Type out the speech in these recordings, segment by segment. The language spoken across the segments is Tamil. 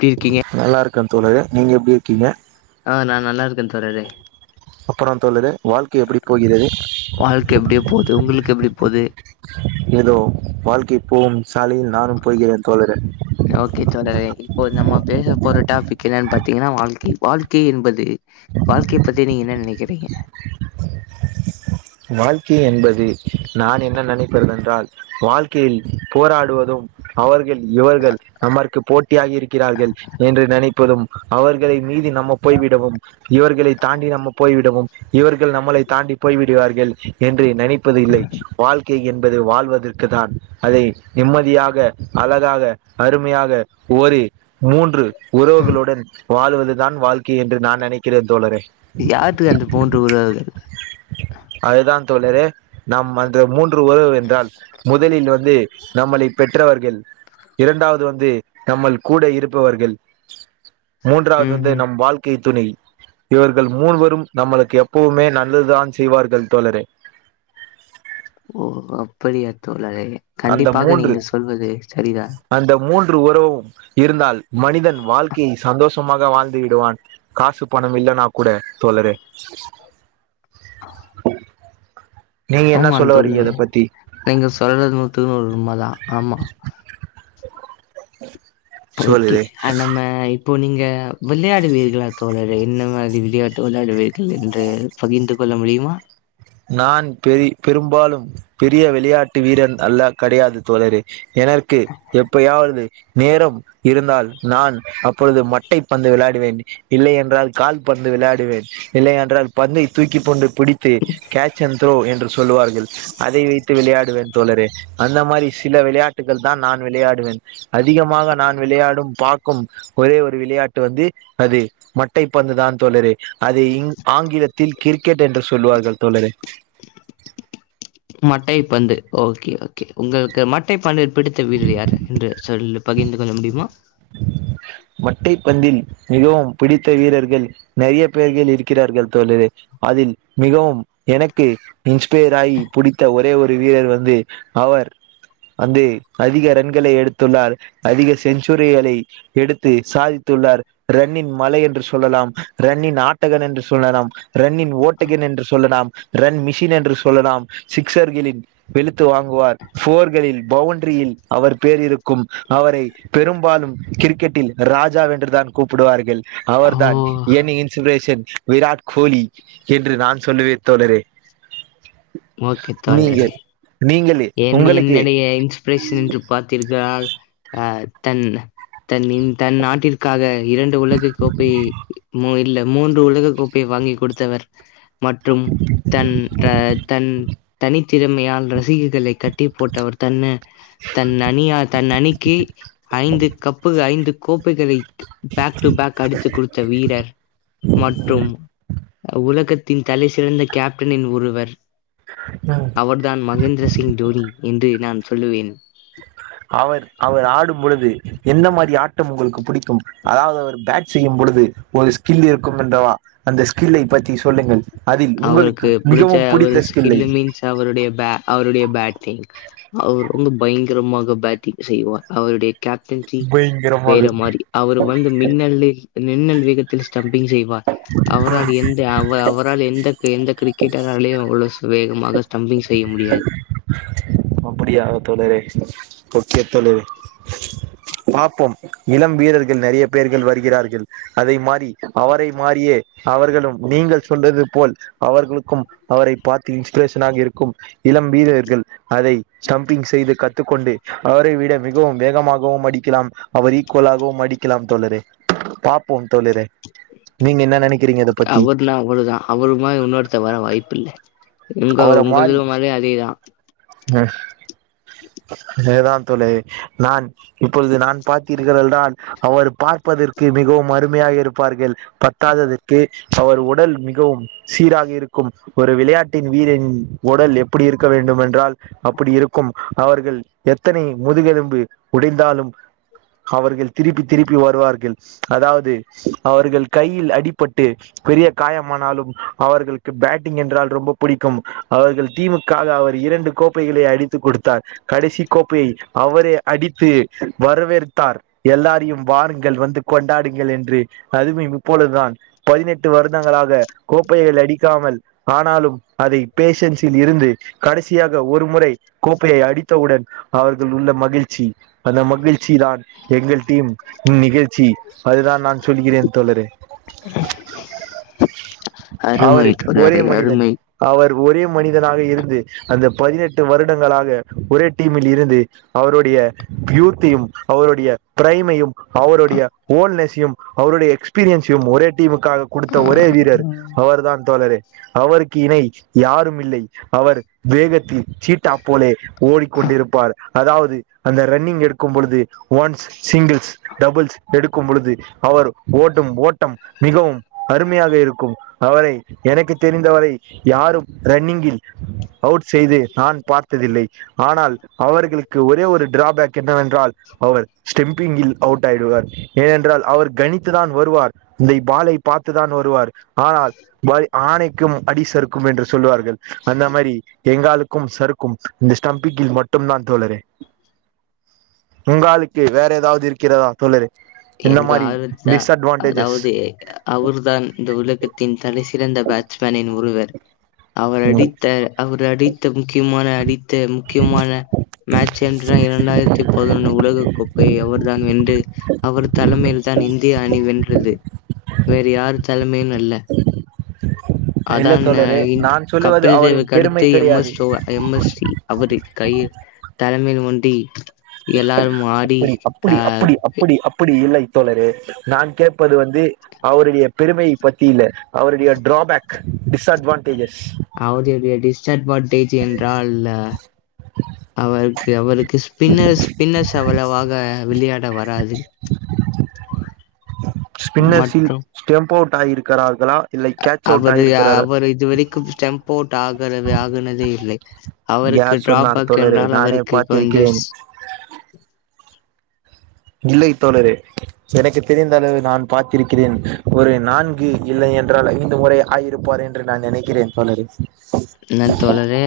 பிருக்கீங்க நல்லார்க்கே தோழரே நீங்க எப்டி இருக்கீங்க ஆ நா நல்லாருக்கே தோழரே அப்பறோ தோழரே வாழ்க்கை எப்டி போகிறது வாழ்க்க எப்டியோ போது உங்குளுக்கு எப்டி போது ஏதோ வாழ்க்கை போகும் சாலையில் நானும் போய்கிறேன் தோழரே ஓகே தோழரே இப்போ நம்ம பேச போற டாபிக் என்னன்னு பாத்தீங்கன்னா வாழ்க்கை வாழ்க்கை என்பது வாழ்க்கை பத்தி நீங்க என்ன நினைக்கிறீங்க வாழ்க்கை என்பது நான் என்ன நினைக்கிறது என்றால் வாழ்க்கையில் போராடுவதும் அவர்கள் இவர்கள் நமக்கு போட்டியாகி இருக்கிறார்கள் என்று நினைப்பதும் அவர்களை மீதி நம்ம போய்விடவும் இவர்களைத் தாண்டி நம்ம போய்விடவும் இவர்கள் நம்மளை தாண்டி போய்வி டுவார்கள் என்று நினைப்பது இல்லை வாழ்க் கை என்பது வாழ்வதற்கு தான் அதை நிம்மதியாக அழகாக அருமையாக ஒரு மூன்று உறவுகளுடன் வாழ்வதுதான் வாழ்க்கை என்று நான் நினைக்கிறேன் தோழரே யாருது அந்த மூன்று உறவுகள் அதுதான் தோழரே நம் அந்த மூன்று உறவு என்றால் முதலில் வந்து நம்மளை பெற்றவர்கள் இரண்டாவது வந்து நம்மள் கூட இருப்பவர்கள் மூன்றாவது ம் வந்து ம் நம் வாழ்க்கை துணை இவர்கள் மூன்வரும் நம்மளுக்கு எப்பவுமே நல்லதுதா செய்வார்கள் தோழரே ஓ அப்படியா தோழரே அந்த கண்டிப்பாக மூன்று நீங்க சொல்வது சரிதான் அந்த மூன்று உறவும் இருந்தால் மனிதன் வாழ்க்கையை சந்தோஷமாக வாழ்ந்துவிடுவான் காசு பணம் இல்லனா கூட தோழறே நீங்க என்ன ஆமான் சொல்ல வரீங்க தோழரே இத பத்தி நீங்க சொல்றது நூத்துக் நூறு உண்மதா ஆமா ஓகே சொல்லுறே ஆ நம்ம இப்போ நீங்க விளையாடுவீர்களா தோழரே என்ன மாதிரி விளையாட்டு விளையாடுவீர்கள் என்று பகிர்ந்து கொள்ள முடியுமா நான் பெரி பெரும்பாலும் பெரிய விளையாட்டு வீரன் அல்ல கடையாது தோழரே எனர்க்கு எப்பயாவது நேரம் இருந்தால் நான் அப்பொழுது மட்டை பந்து விளாடுவேன் இல்லை என்றால் கால் பந்து விளையாடுவேன் இல்லை என்றால் பந்தை தூக்கிக்கொண்டு பிடித்து கேச் ச் அண்ட் த்ரோ என்று சொல்லுவார்கள் அதை வைத்து விளையாடுவேன் தோழரே அந்த மாரி சில விளையாட்டுகள் தான் நான் விளையாடுவேன் அதிகமாக நான் விளையாடும் பாக்கும் ஒரே ஒரு விளையாட்டு வந்து அது மட்டை பந்து தான் தோழரே அது இங் ஆங்கிலத்தில் கிரிக்கெட் என்று சொல்லுவார்கள் தோழரே மட்டை பந்து ஓகே ஓகே உங்களுக்கு மட்டை பந்து பிடித்த வீரர் யாரு என்று சொல்லும் பகிர்ந்து கொள்ள முடியுமா மட்டை பந்தில் மிகவும் பிடித்த வீரர்கள் நெறைய பேர்கள் இருக்கிறார்கள் தோழரே அதில் மிகவும் எனக்கு இன்ஸ்பயர் ஆகி பிடித்த ஒ ஒரே ஒரு வீரர் வந்து அவர் வந்து அதிக ரன்களை எடுத்துள்ளார் அதிக செஞ்சுரிகளை எடுத்து சாதித்துள்ளார் ரன்னின் மலை என்று சொல்லலாம் ரன்னின் ஆட்டகன் என்று சொல்லலாம் ரன்னின் ஓட்டகன் என்று சொல்லலாம் ரன் மிஷின் என்று சொல்லலாம் சிக்சர்களின் வெளுத்து வாங்குவார் ஃபோர்களில் பவுண்டரியில் அவர் பேர் இருக்கும் அவரை பெரும்பாலும் கிரிக்கெட்டில் ராஜா என்றுதான் கூப்பிடுவார்கள் ஓ! அவர்தான் என் இன்ஸ்பிரேஷன் விராட் கோலி என்று நான் சொல்லுவே தோழரே ஓகே நீங்க தோழரே. நீங்களே என் என்ன உங்களுக்கு நீங்க என் இப்பவே சென்று பாத்திங்க்றால் ஆ தன் தன்னின் தன் நாட்டிற்காக இரண்டு உலகை கோப்பை இல்ல மூன்று உலக கோப்பை வாங்கி கொடுத்தவர் மற்றும் தன் த தன் தனித்திறமையால் ரசிக களை கட்டி போட்டவர் தன் தன் அணிய தன் அணிக்கு ஐந்து கப்புக ஐந்து கோப்பைகளை பேக் டு பேக் அடித்து குடுத்த வீரர் மற்றும் உலகத்தின் தலை சிறந்த கேப்டனின் ஒருவர் ஆ அவர்தான் மகேந்திர சி ங் தோனி என் று நான் சொல்லுவேன் அவர் அவர் ஆடும் பொழுது எந்த மாரி ஆட்டம் உங்களுக்கு புடிக்கும் அதாவது அவர் பேட் செய்யும் பொழுது ஒரு ஸ்கில் இருக்கும் என்றவா அந்த ஸ்கில்லை பத்தி சொல்லுங்கள் அதில் உங்களுக்கு அவருக்கு பிடிச்ச மிகவும் அவர் புடித்த ஸ்கில்லை ஸ்கில் மீன்ஸ் அவருடைய பே அவருடைய பேட்டிங் அவர் வந்து பயங்கரமாக பேட்டிங் செய்வார் அவருடைய கேப்டன்சி வேற பயங்கரமாக மாரி அவர் வந்து மின்னலில் மின்னல் வேகத்தில் ஸ்டம்பிங் செய் வார் அவரால் எந்த அவ அவரால் எந்த எந்த கிரிக்கெட்டராலையு அவ்ளோ வேகமாக ஸ்டம்பிங் செய்ய முடியாது அப்படியா தோழரே ஓகே தோழரே பாப்போம் இளம் வீரர்கள் நெறைய பேர்கள் வருகிறார்கள் அதை மாறி அவரை மாறியே அவர்களும் நீங்கள் சொல்றது போல் அவர்களுக்கும் அவரை பார்த்து இன்ஸ்பிரேஷனாக இருக்கும் இளம் வீரர்கள் அதை ஸ்டம்பிங் செய்து கத்துக்கொண்டு அவரை விட மிகவும் வேகமாகவும் அடிக்கிலாம் அவர் ஈக்குவலாகவும் அடிக்கிலாம் தோழரே பாப்போம் தோழரே நீங்க என்ன நெனைக்கிறீங்க இத பத்தி அவர்லா அவ்ளோதா அவரு மாறி இன்னொருத்த வர வாய்ப்புல்ல அவர மாறி அ அதே தா தோழரே நான் இப்பொழுது நான் பார்த்தீர்கள் என்றால் அவர் பார்ப்பதற்கு மிகவும் அருமையாக இருப்பார்கள் பத்தாததக்கு அவர் உடல் மிகவும் சீராக இருக்கும் ஒரு விளையாட் டின் வீரரின் உடல் எப்படி இருக்க வேண்டும் என்றால் அப்படி இருக்கும் அவர்கள் எத்தனை முதுகெலும்பு உடைந்தாலும் அவர்கள் திருப்பி திருப்பி வருவார்கள் அதாவது அவர்கள் கையில் அடிப்பட்டு பெரிய காயமானாலும் அவர்களுக்கு பேட்டிங் என்றால் ரொம்ப புடிக்கும் அவர்கள் டீமுக்காக அவர் இரண்டு கோப்பைகளை அடித்து கொடுத்தார் கடைசி கோப்பையை அவரே அடித்து வரவேற்த்தார் எல்லாரையும் வாருங்கள் வந்து கொண்டாடுங்கள் என்று அதுமே இப்பொழுதான் பதினெட்டு வருடங்களாக கோப்பைகள் அடிக்காமல் ஆனாலும் அதை பேஷன்ஸில் இருந்து கடைசியாக ஒரு முறை கோப்பையை அடித்தவுடன் அவர்கள் உள்ள மகிழ்ச்சி அந்த மகிழ்ச்சி தான் எங்கள் டீம் நிகழ்ச்சி அதுதா நான் சொல்கிறேன் தோழரே அருமை அவரு ஒரே தோழரே மனிதன் அருமை அவர் ஒரே மனிதனாக இருந்து அந்த பதினெட்டு வருடங்களாக ஒரே டீமில் இருந்து அவருடைய பியூட்தியும் அவருடைய ப்ரைமையும் அவருடைய ஓல்னெஸையும் அவருடைய எக்ஸ் பீரியன்ஸையும் ஒரே டீமுக்காக ஆ குடுத்த ஒரே வீரர் அவர்தான் தோழரே அவருக்கு இணை யாருமில்லை அவர் வேகத்தில் சீட்டா போலே ஓடிக் கொண்டிருப்பார் அதாவது அந்த ரன்னிங் எடுக்கும் பொழுது ஒன்ஸ் சிங்கிள்ஸ் டபுள்ஸ் எடுக்கும் பொழுது அவர் ஓட்டும் ஓட்டம் மிகவும் அருமையாக இருக்கும் அவரை எனக்கு தெரிந்தவரை யாரும் ரன்னிங்கில் அவுட் செய்து நான் பார்த்ததில்லை ஆனால் அவர்களுக்கு ஒரே ஒரு டிராபேக் என்னவென்றால் அவர் ஸ்டெம்பிங்கில் அவுட் ஆகிடுவார் ஏனென்றால் அவர் கணித்து தான் வருவார் இந்தை பாலை பார்த்துதான் வருவார் ஆனால் பாலே ஆணைக்கும் அடிச ருக்கும் என்று சொல்லுவார்கள் அந்த மாரி எங்க ஆளுக்கும் சருக்கும் இந்த ஸ்டம்பிக்கில் மட்டம் தான் தோழரே உங்க ஆளுக்கு வேற ஏதாவது இருக்கிறதா தோழரே இந்த எங்க மாதிரி ஆளுக்கா டிஸ்அட்வான்டேஜஸ் அதாவது அ அவர்தான் இந்த உலகத்தின் தலைசிறந்த பேட்ஸ்மேனின் ஒருவர் அவர் ம் அடித்த அவர் அடித்த முக்கியமான அடித்த முக்கியமான மேட்ச் என்றால் இரண்டாயிரத்தி பதினொன்ட்டு உலக கோப்பை அவர்தா வென்று அவர் தலைமையில்தான் இந்திய அணி வென்றது வேற யார் தலைமையிலு இல்ல இல்ல அதான்னு தோழரே எ நான் சொல்லுவது கபில் அவரின் தேவுக்கு பெருமை அடுத்து எம் கிடையாது எஸ் தோ வ அ எம் எஸ் வி அவரது கையில் தலைமையில் ஒன்றி அப்பிடி அப்பிடி அப்பிடி அப்பிடி அப்பிடி இல்லை தோழரே நான் கேட்பது வந்து அவருடைய பெருமைையை பத்திய இல்ல அவருடைய டிராபேக்கு டிஸ் அட்வான்டேஜஸ் அவருடைய டிஸ் அட்வான்டேஜ் என்றால்ல அவருக்கு அவருக்கு ஸ்பின்னர் ஸ்பின்னர்ஸ் அவ்ளோவாக விளையாட வராது ஸ்பின்னர்ஸில் மற்றும் ஸ்டெம்ப் அவுட் ஆகிருக்கிறார்களா அவரு அவரு இதுவரைக்கும் ஸ்டெம்போட் ஆகறவ ஆகனதே இல்லை அவருக்கு யார் சொன்னார் ட்ராபெக் தோழரே என்றால் நானே அவருக்கு கொஞ்சோ பார்த்திருக்கிறேன் ஸ் இல்லை தோழரே எனக்கு தெரிந்தளவு நான் பார்த்திருக்கிறேன் ஒரு நான்கு இல்லை என்றால் ஐந்து முறை ஆயிருப்பார் என்று ன்று நான் நெனைக்கிறேன் தோழரே என்னங் தோழரே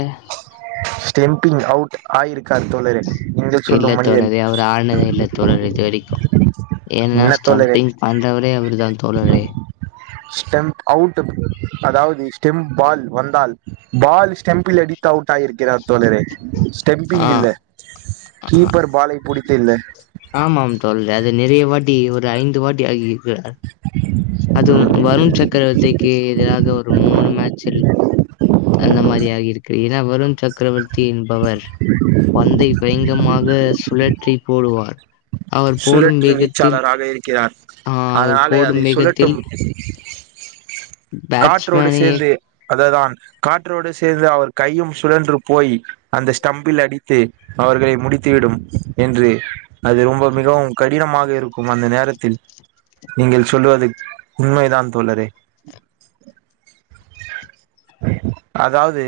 ஸ்டெம்பிங் அவுட் ஆயிருக்கார் தோழரே நீங்கள் இல்ல சொல்லும் மனிதர் தோழரே அவரு ஆனதே இல்ல தோழரே இது வரைக் கு ஏன்னா என்ன தோழரே ஸ்டம்பிங் பண்றவரே அவரு தா தோழரே ஸ்டெம்ப் அவுட் அதாவது ஸ்டெம்ப் பால் வந்தால் பால் ஸ்டெம்பில் அடித்து அவுட் ஆயிருக்கிறார் தோழரே ஸ்டெம்பிங் ஆ இல்ல கீப்பர் பாலை புடித்து இல்ல ஆமா தோழரே அது நெறைய வாட்டி ஒரு ஐந்து வாட்டி ஆகிருக்கு அதுவும் வருண் சக்கரவர்த்திக்கு எதிராகவுர் ஒரு மூணு மேச்சில் அந்த மாரி ஆகிருக்கு ஏன்னா வருண்சக் கரவர்த்தி என்பவர் பந்தை பயங்கமாக சுழற்றி போடுவார் அவர் போடும் சுழற்று வேகத்தில் வீச்சாளராக இருக்கிறார் ஆ அவர் அதனால அதை போடும் சுழற்று வேகத்தில் [inaudible] காற்றோடு பேட்ஸ்மேனையே சேர்ந்து அததான் காற்றோடு சேர்ந்து அவர் கையும் சுழன்று போய் அந்த ஸ்டம்பில் அடித்து அவர்களை முடித்துவிடும் என்று அது ரொம்ப மிகவும் கடினமாக இருக்கும் அந்த நேரத்தில் நீங்கள் சொல்லுவது உண்மைதான் தோழரே அதாவது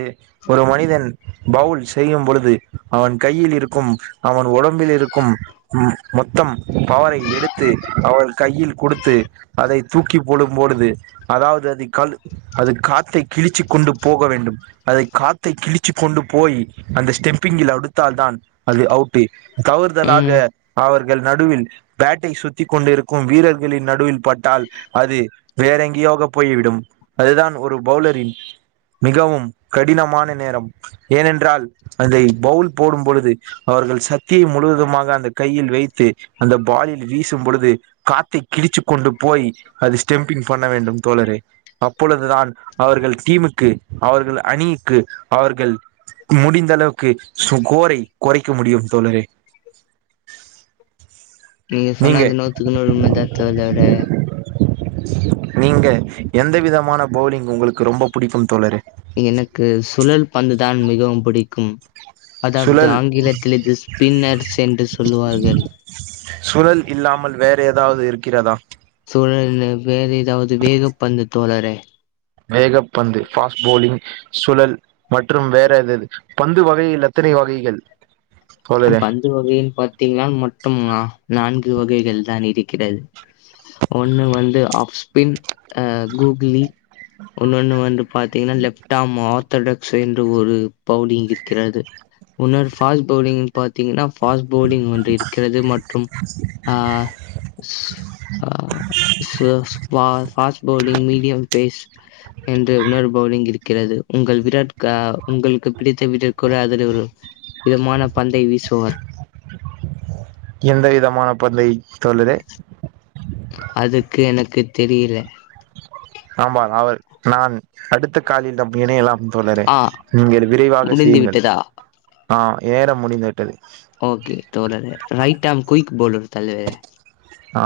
ஒரு மனிதன் பவுல் செய்யும் பொழுது அவன் கையில் இருக்கும் அவன் ஒடம்பில் இருக்கும் உம் மொத்தம் பவரை எடுத்து அவள் கையில் கொடுத்து அதை தூக்கி போடும்பொழுது அதாவ்து அதை கழு அது காத்தை கிழிச்சு கொண்டு போக வேண்டும் அதை காத்தை கிழிச்சு கொண்டு போய் அந்த ஸ்டெம்பிங்கில் அடுத்தால்தான் அது அவுட்டு தவறுதலாக ம் அவர்கள் நடுவில் பேட்டை சுத்தி கொண்டிருக்கும் வீரர்களின் நடுவில் பட்டால் அது வேறங்கோயகப் போய்விடும் அதுதான் ஒரு பவுலரின் மிகவும் கடினமான நேரம் ஏனென்றால் அந்தை பவுல் போடும் பொழுது அவர்கள் சக்தியை முழுவதுமாக அந்த கையில் வைத்து அந்த பாலில் வீசும் பொழுது காத்தை கிழிச்சு‌ கொண்டு போய் அது ஸ்டெம்பிங் பண்ண வேண்டும் தோழரே அப்பொழுதுதான் அவர்கள் டீமுக்கு அவர்கள் அணிக்கு அவர்கள் முடிந்த அளவுக்கு சுகோரை கொறைக்க முடியும் தோழரே நீங்க சொன்னது நூத்துக்கு நூறு உண்மதா தோழரே நீங்க எந்த விதமான பவுலிங் உங்களுக்கு ரொம்ப புடிக்கும் தோழரே எனக்கு சுழல் பந்து தான் மிகவும் பிடிக்கும் அதாவது சுழல் ஆங்கிலத்திலே இது ஸ்பின்னர்ஸ் என்று சொல்லுவார்கள் சுழல் இல்லாமல் வேற ஏதாவ்து இருக்கிறதா சுழல் வேறு ஏதாவது வேக பந்து தோழரே வேக பந்து பாஸ்ட் போலிங் சுழல் மற்றும் வேற எது பந்து வகையில் எத்தனை வகைகள் தோழரே பந்து வகைன்னு பாத்தீங்கன்னா மட்டும் நான்கு வகைகள் தான் இருக்கிறது ஒண்ணு வந்து ஆப்ஸ்பின் அ கூக்லி ஒன்னொண்ணு வந்து பாத்தீங்கன்னா லெப்டார்ம் மாத் ஆர்தடக்ஸ் என்று ஒரு பவுலிங் இருக்கிறது உன்னொரு பாஸ்ட் பவுலிங் பாத்தீங்கன்னா பாஸ்ட் போலிங் ஒன்று இருக்கிறது மற்றும் ஆ ஸ் ஆ சஷ்பா ஃபாஸ்ட் போலிங் மீடியம் பேஸ் என்று உன்னோரு பவுலிங் இருக்கிறது உங்கள் விராட் கா உங்களுக்கு பிடித்த வீரர் கூட அதில் ஒரு விதமான பந்தை வீசுவார் எந்த விதமான பந்தை தோழரே அதுக்கு எனக்கு தெரியல ஆமால் அவர் நான் அடுத்த காலில் நாம் இணையலாம் தோழரே ஆ நீங்கள் விரைவாக முடிந்து செய்யுங்கள் விட்டதா? ஆ நேரம் முடிந்து விட்டது ஓகே தோழரே ரைட் ஆம் குய்க் போலுரு தலைவரே ஆ